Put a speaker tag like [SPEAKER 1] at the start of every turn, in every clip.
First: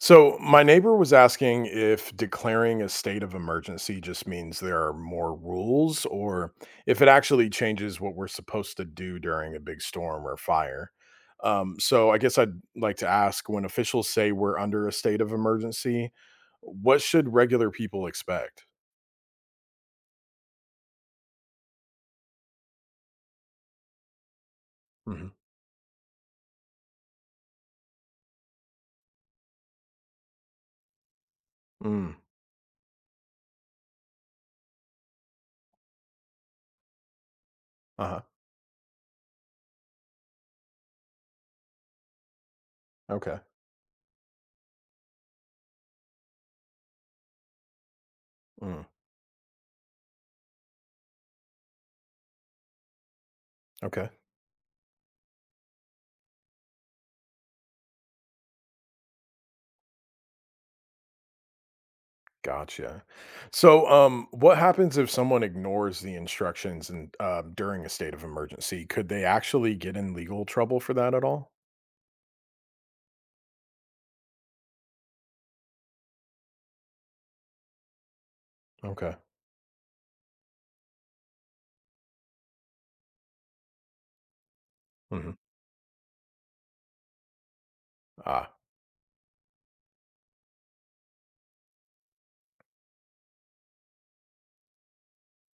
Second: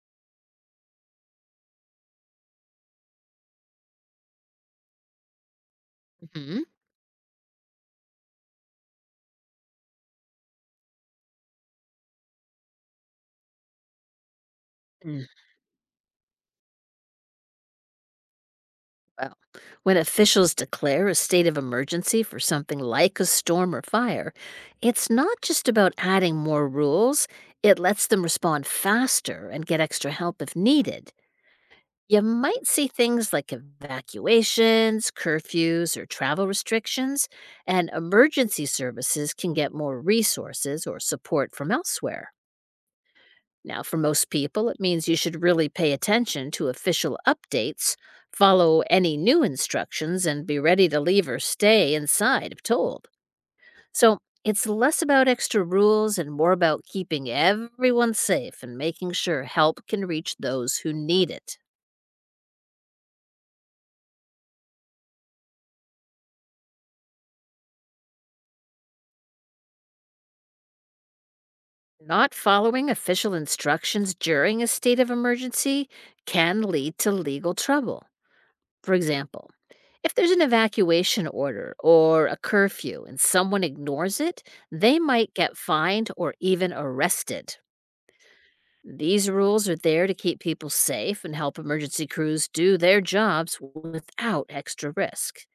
[SPEAKER 1] So, my neighbor was asking if declaring a state of emergency just means there are more rules or
[SPEAKER 2] Mhm.
[SPEAKER 1] if it actually changes what we're supposed to do during a big storm or fire. I guess I'd like to ask when officials say we're under a state
[SPEAKER 2] Mm,
[SPEAKER 1] of emergency, what should regular people expect?
[SPEAKER 2] well, when officials declare a state of emergency for something like a storm or fire, it's
[SPEAKER 1] Hmm.
[SPEAKER 2] not just about adding more rules, it lets them respond faster and get extra help if needed.
[SPEAKER 1] Mm,
[SPEAKER 2] You might see things like evacuations, curfews, or travel restrictions, and
[SPEAKER 1] uh huh.
[SPEAKER 2] emergency services can get more resources or support from elsewhere.
[SPEAKER 1] Okay.
[SPEAKER 2] Now, for most people, it means you should really pay attention to official updates, follow
[SPEAKER 1] Mm,
[SPEAKER 2] any new instructions, and be ready to leave or stay inside if told.
[SPEAKER 1] okay.
[SPEAKER 2] So, it's less about extra rules and more about keeping everyone safe and making sure help can reach those who need it.
[SPEAKER 1] Gotcha. So, what happens if someone ignores the instructions and during a state of emergency? Could they actually get in legal trouble for that at all?
[SPEAKER 2] Not following official instructions during a state of emergency can lead to legal trouble. For
[SPEAKER 1] Okay.
[SPEAKER 2] example, if there's an evacuation order or a curfew and someone ignores it, they
[SPEAKER 1] Hmm.
[SPEAKER 2] might get fined or even arrested.
[SPEAKER 1] Ah.
[SPEAKER 2] These rules are there to keep people safe and help emergency crews do their jobs without extra risk.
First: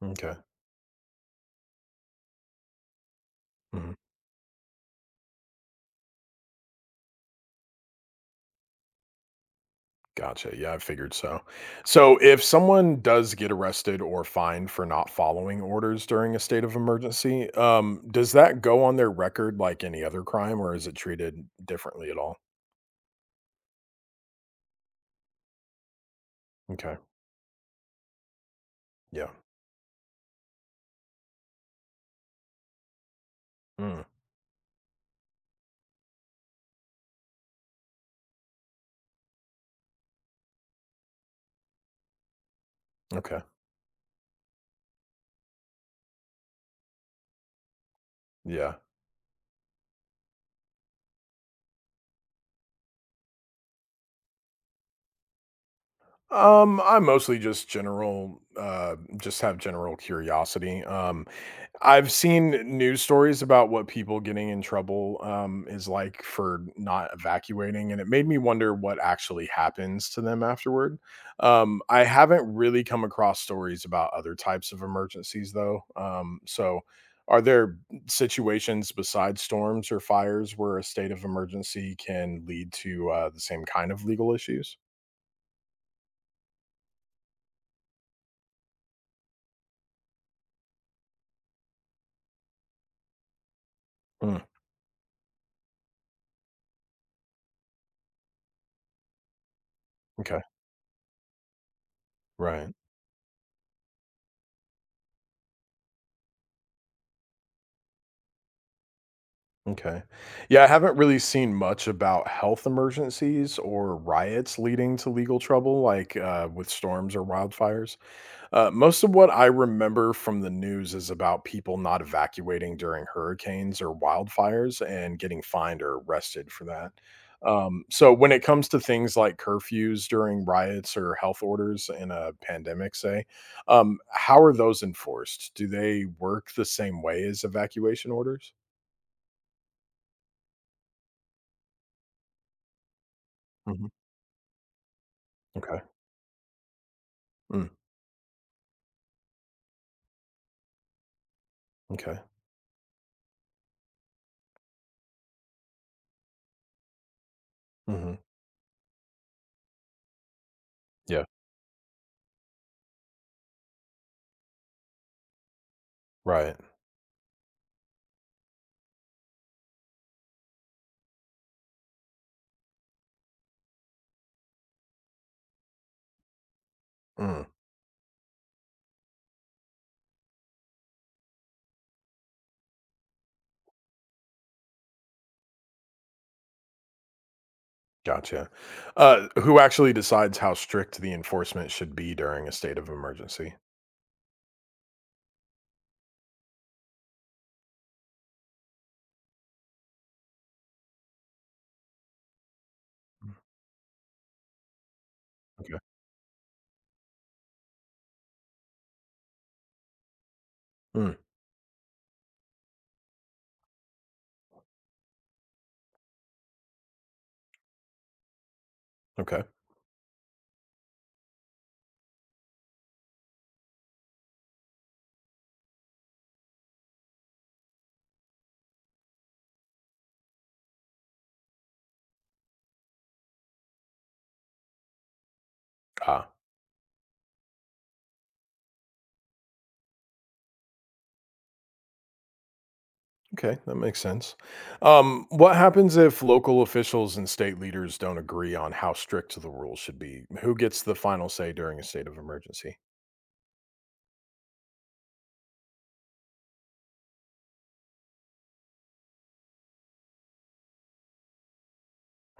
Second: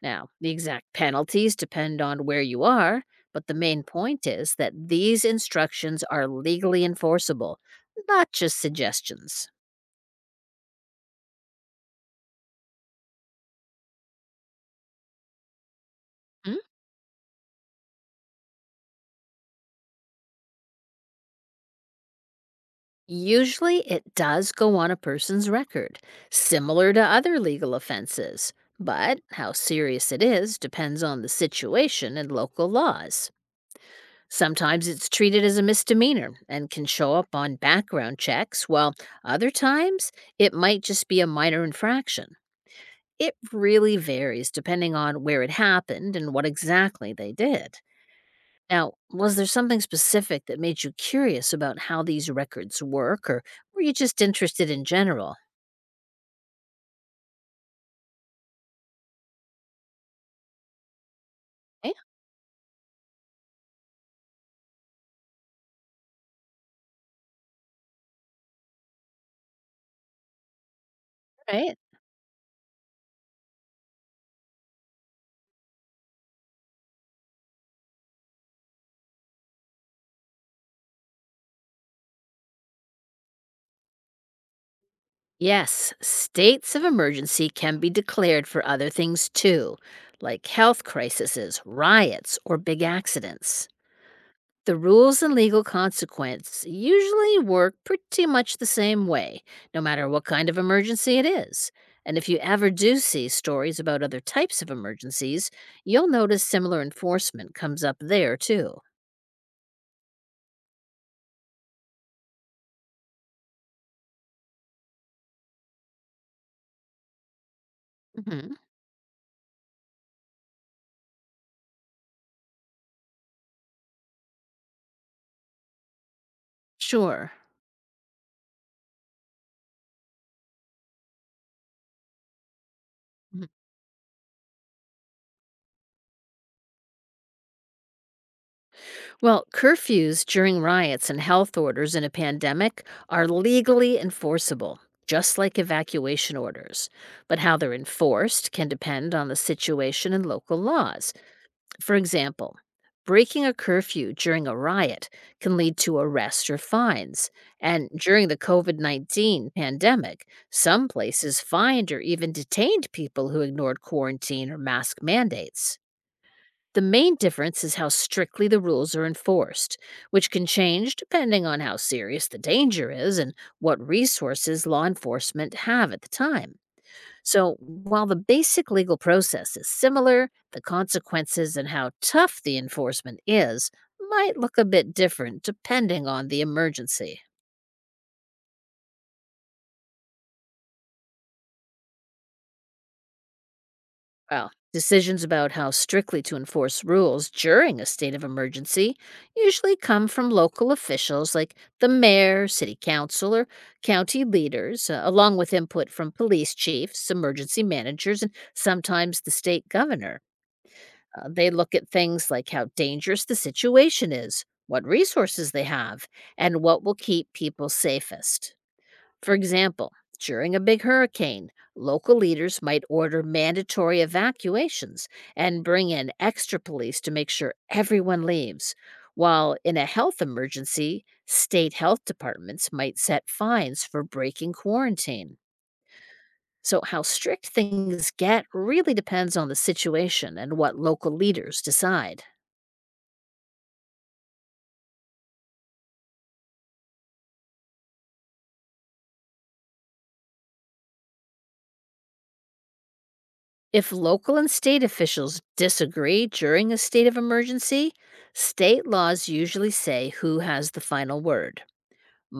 [SPEAKER 2] Now,
[SPEAKER 1] Okay.
[SPEAKER 2] the exact penalties depend on where you are, but the main
[SPEAKER 1] Hmm.
[SPEAKER 2] point is that these instructions are legally enforceable, not just suggestions.
[SPEAKER 1] Gotcha. Yeah, I figured so. So, if someone does get arrested or fined for not following orders during a state of emergency, does that go on their record like any other crime, or is it treated differently at all?
[SPEAKER 2] Usually, it does go on a person's record, similar
[SPEAKER 1] Okay.
[SPEAKER 2] to other legal offenses, but
[SPEAKER 1] Yeah.
[SPEAKER 2] how serious it is depends on the situation and local laws.
[SPEAKER 1] Mm.
[SPEAKER 2] Sometimes it's treated as a misdemeanor and can show up on background checks, while other times it might just be a minor infraction. It
[SPEAKER 1] Okay.
[SPEAKER 2] really varies depending on where it happened and what exactly they did.
[SPEAKER 1] Yeah.
[SPEAKER 2] Now, was there something specific that made you curious about how these records work, or were you just interested in general?
[SPEAKER 1] I mostly just general, just have general curiosity.
[SPEAKER 2] Okay,
[SPEAKER 1] I've seen news stories about what people getting in trouble, is like for not evacuating, and it made me wonder what actually happens to them afterward.
[SPEAKER 2] all right.
[SPEAKER 1] I haven't really come across stories about other types of emergencies though. So are there situations besides storms or fires where a state of emergency can lead to the same kind of legal issues?
[SPEAKER 2] Yes, states of emergency can be declared for other things too, like health crises, riots, or big accidents.
[SPEAKER 1] Mm,
[SPEAKER 2] The rules and legal consequence usually work pretty much the same way, no matter what
[SPEAKER 1] okay,
[SPEAKER 2] kind of emergency it is. And if you ever
[SPEAKER 1] right.
[SPEAKER 2] do see stories about other types of emergencies, you'll notice similar enforcement comes up there too.
[SPEAKER 1] Okay. Yeah, I haven't really seen much about health emergencies or riots leading to legal trouble, like with storms or wildfires.
[SPEAKER 2] Hmm.
[SPEAKER 1] Most of what I remember from the news is about people not evacuating during hurricanes or wildfires and getting fined or arrested for that.
[SPEAKER 2] Sure.
[SPEAKER 1] So, when it comes to things like curfews during riots or health orders in a pandemic, say,
[SPEAKER 2] Mhm.
[SPEAKER 1] how are those enforced? Do they work the same way as evacuation orders?
[SPEAKER 2] Well, curfews during riots and health orders in a pandemic are
[SPEAKER 1] Hmm.
[SPEAKER 2] legally enforceable, just like
[SPEAKER 1] Okay.
[SPEAKER 2] evacuation orders. But how
[SPEAKER 1] Mm,
[SPEAKER 2] they're enforced can depend on the situation and local laws. For
[SPEAKER 1] okay.
[SPEAKER 2] example, breaking a curfew during a riot can lead to arrests or fines. And
[SPEAKER 1] Mhm.
[SPEAKER 2] during the COVID -19 pandemic, some
[SPEAKER 1] Yeah,
[SPEAKER 2] places fined or even detained people who ignored quarantine or mask mandates.
[SPEAKER 1] right.
[SPEAKER 2] The main difference is how strictly the rules are enforced, which can change depending on how serious the danger is and what resources law enforcement have at the time.
[SPEAKER 1] Mm,
[SPEAKER 2] So, while the basic legal process is similar, the consequences and how tough the enforcement is might look a bit different depending on the emergency.
[SPEAKER 1] gotcha. Who actually decides how strict the enforcement should be during a state of emergency?
[SPEAKER 2] Well, decisions about how strictly to enforce rules during a state of emergency usually come from local officials like the mayor, city council,
[SPEAKER 1] Mm,
[SPEAKER 2] or county leaders, along with
[SPEAKER 1] okay.
[SPEAKER 2] input from police chiefs, emergency managers, and sometimes the state governor.
[SPEAKER 1] Mm,
[SPEAKER 2] They look at things like how dangerous the situation is, what resources they have, and what will keep people safest. For
[SPEAKER 1] okay.
[SPEAKER 2] example, during a big hurricane, local leaders might order mandatory evacuations and bring in extra police to make sure everyone leaves. While in a health emergency, state health departments might set fines for breaking quarantine.
[SPEAKER 1] Ah,
[SPEAKER 2] So, how strict things get really depends on the situation and what local leaders decide.
[SPEAKER 1] okay. That makes sense. What happens if local officials and state leaders don't agree on how strict the rules should be? Who gets the final say during a state of emergency?
[SPEAKER 2] If local and state officials disagree during a state of emergency, state laws usually say who has the final word.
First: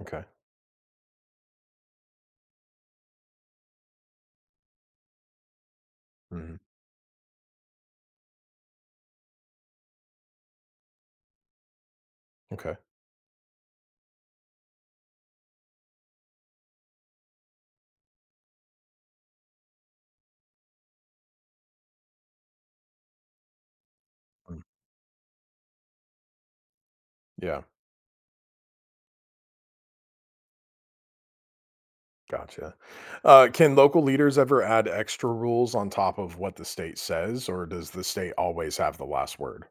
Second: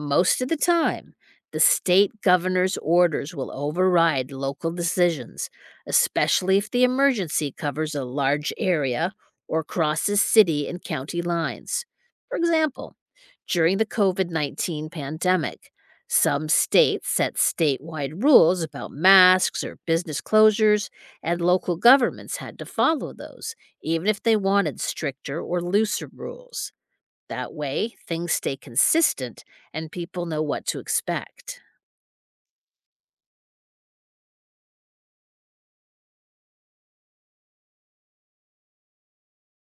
[SPEAKER 1] Okay.
[SPEAKER 2] of the time, the state governor's orders will override local decisions,
[SPEAKER 1] Hmm.
[SPEAKER 2] especially if the emergency covers a large area or crosses city and county lines. For
[SPEAKER 1] Okay.
[SPEAKER 2] example, during the COVID -19 pandemic, some states set statewide rules about masks or business closures, and local governments had to follow those, even if they
[SPEAKER 1] Mm,
[SPEAKER 2] wanted stricter or looser rules. That
[SPEAKER 1] yeah.
[SPEAKER 2] way, things stay consistent and people know what to expect.
[SPEAKER 1] Gotcha. Can local leaders ever add extra rules on top of what the state says, or does the state always have the last word?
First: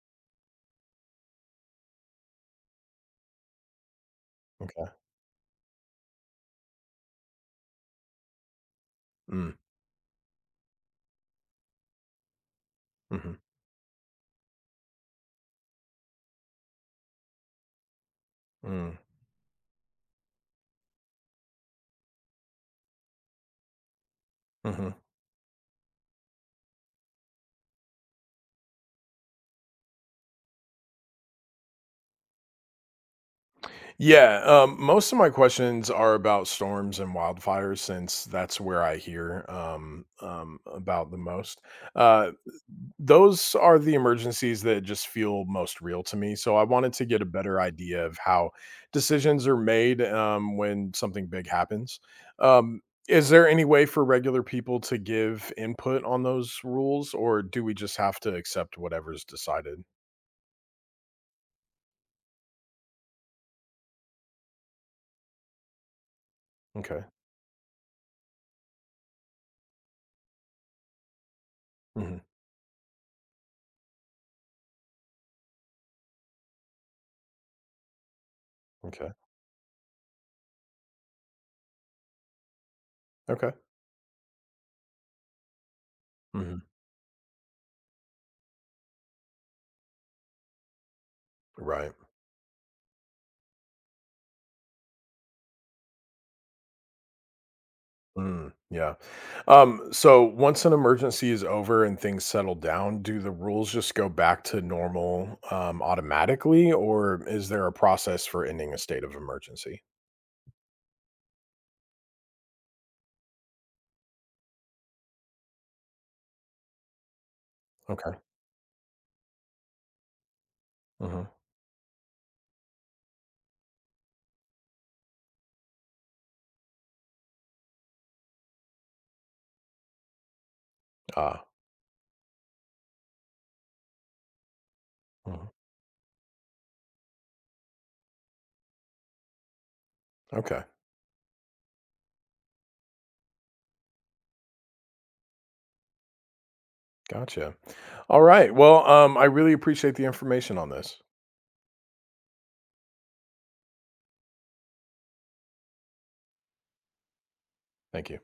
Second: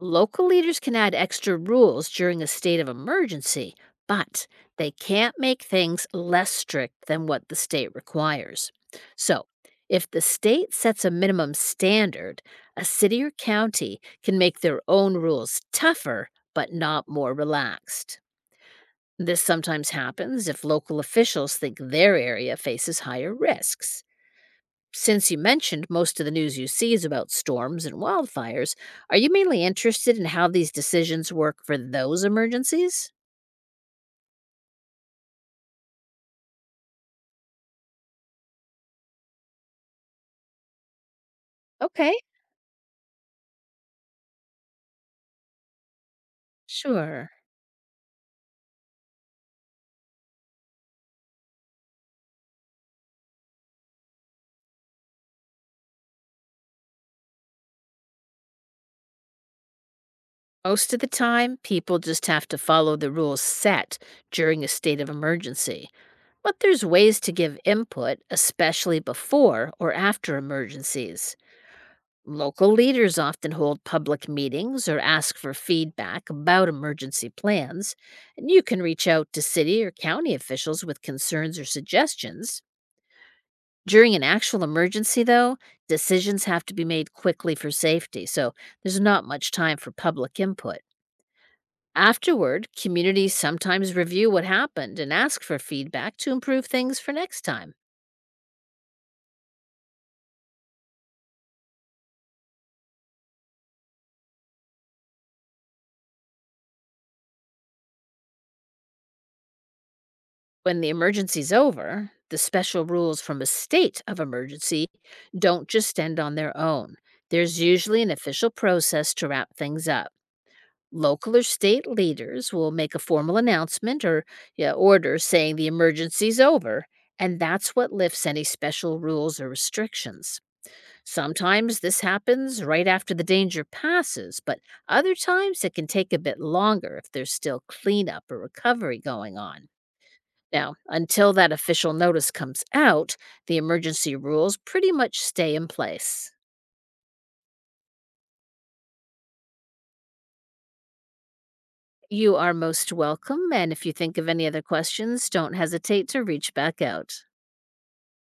[SPEAKER 2] Local leaders can add extra rules during a state of emergency, but
[SPEAKER 1] Okay.
[SPEAKER 2] they can't make things less strict than what the state requires. So,
[SPEAKER 1] Mm,
[SPEAKER 2] if the state sets a minimum standard, a city or
[SPEAKER 1] hmm,
[SPEAKER 2] county can make their own rules tougher but not more relaxed.
[SPEAKER 1] mm,
[SPEAKER 2] This sometimes happens if local officials think their area faces higher risks.
[SPEAKER 1] hmm.
[SPEAKER 2] Since you mentioned most of the news you see is about storms and wildfires, are you mainly interested in how these decisions work for those emergencies?
[SPEAKER 1] Yeah, most of my questions are about storms and wildfires since that's where I hear about the most.
[SPEAKER 2] Okay,
[SPEAKER 1] Uh, those are the emergencies that just feel most real to me. So I wanted to get a
[SPEAKER 2] sure.
[SPEAKER 1] better idea of how decisions are made when something big happens. Um, is there any way for regular people to give input on those rules, or do we just have to accept whatever's decided?
[SPEAKER 2] Most of the time, people just have to follow the rules set during a state of emergency. But there's
[SPEAKER 1] Okay.
[SPEAKER 2] ways to give input, especially before or after emergencies.
[SPEAKER 1] Hmm.
[SPEAKER 2] Local leaders often hold public meetings or ask for feedback about emergency plans, and you can reach
[SPEAKER 1] Okay.
[SPEAKER 2] out to city or county officials with concerns or suggestions.
[SPEAKER 1] Okay.
[SPEAKER 2] During an actual emergency, though, decisions
[SPEAKER 1] Hmm.
[SPEAKER 2] have to be made quickly for safety, so there's not much time for public input.
[SPEAKER 1] Right.
[SPEAKER 2] Afterward, communities sometimes review what happened and ask for feedback to improve things for next time.
[SPEAKER 1] Mm, yeah. So once an emergency is over and things settle down, do the rules just go back to normal automatically, or is there a process for ending a state of emergency?
[SPEAKER 2] When the emergency's over, the special rules from a state of emergency don't just end on their own. There's usually an
[SPEAKER 1] Okay.
[SPEAKER 2] official process to wrap things up.
[SPEAKER 1] Hmm.
[SPEAKER 2] Local or state leaders will make a formal announcement or, yeah, order saying the emergency's over, and that's what lifts any special rules or restrictions.
[SPEAKER 1] Ah.
[SPEAKER 2] Sometimes this happens right after the danger passes, but other
[SPEAKER 1] Mhm.
[SPEAKER 2] times it can take a bit longer if there's still cleanup or recovery going on.
[SPEAKER 1] Okay.
[SPEAKER 2] Now, until that official notice comes out, the emergency rules pretty much stay in place.
[SPEAKER 1] Gotcha. All right. Well, I really appreciate the information on this.
[SPEAKER 2] You are most welcome, and if you think of any other questions, don't hesitate to reach back out.
[SPEAKER 1] Thank you.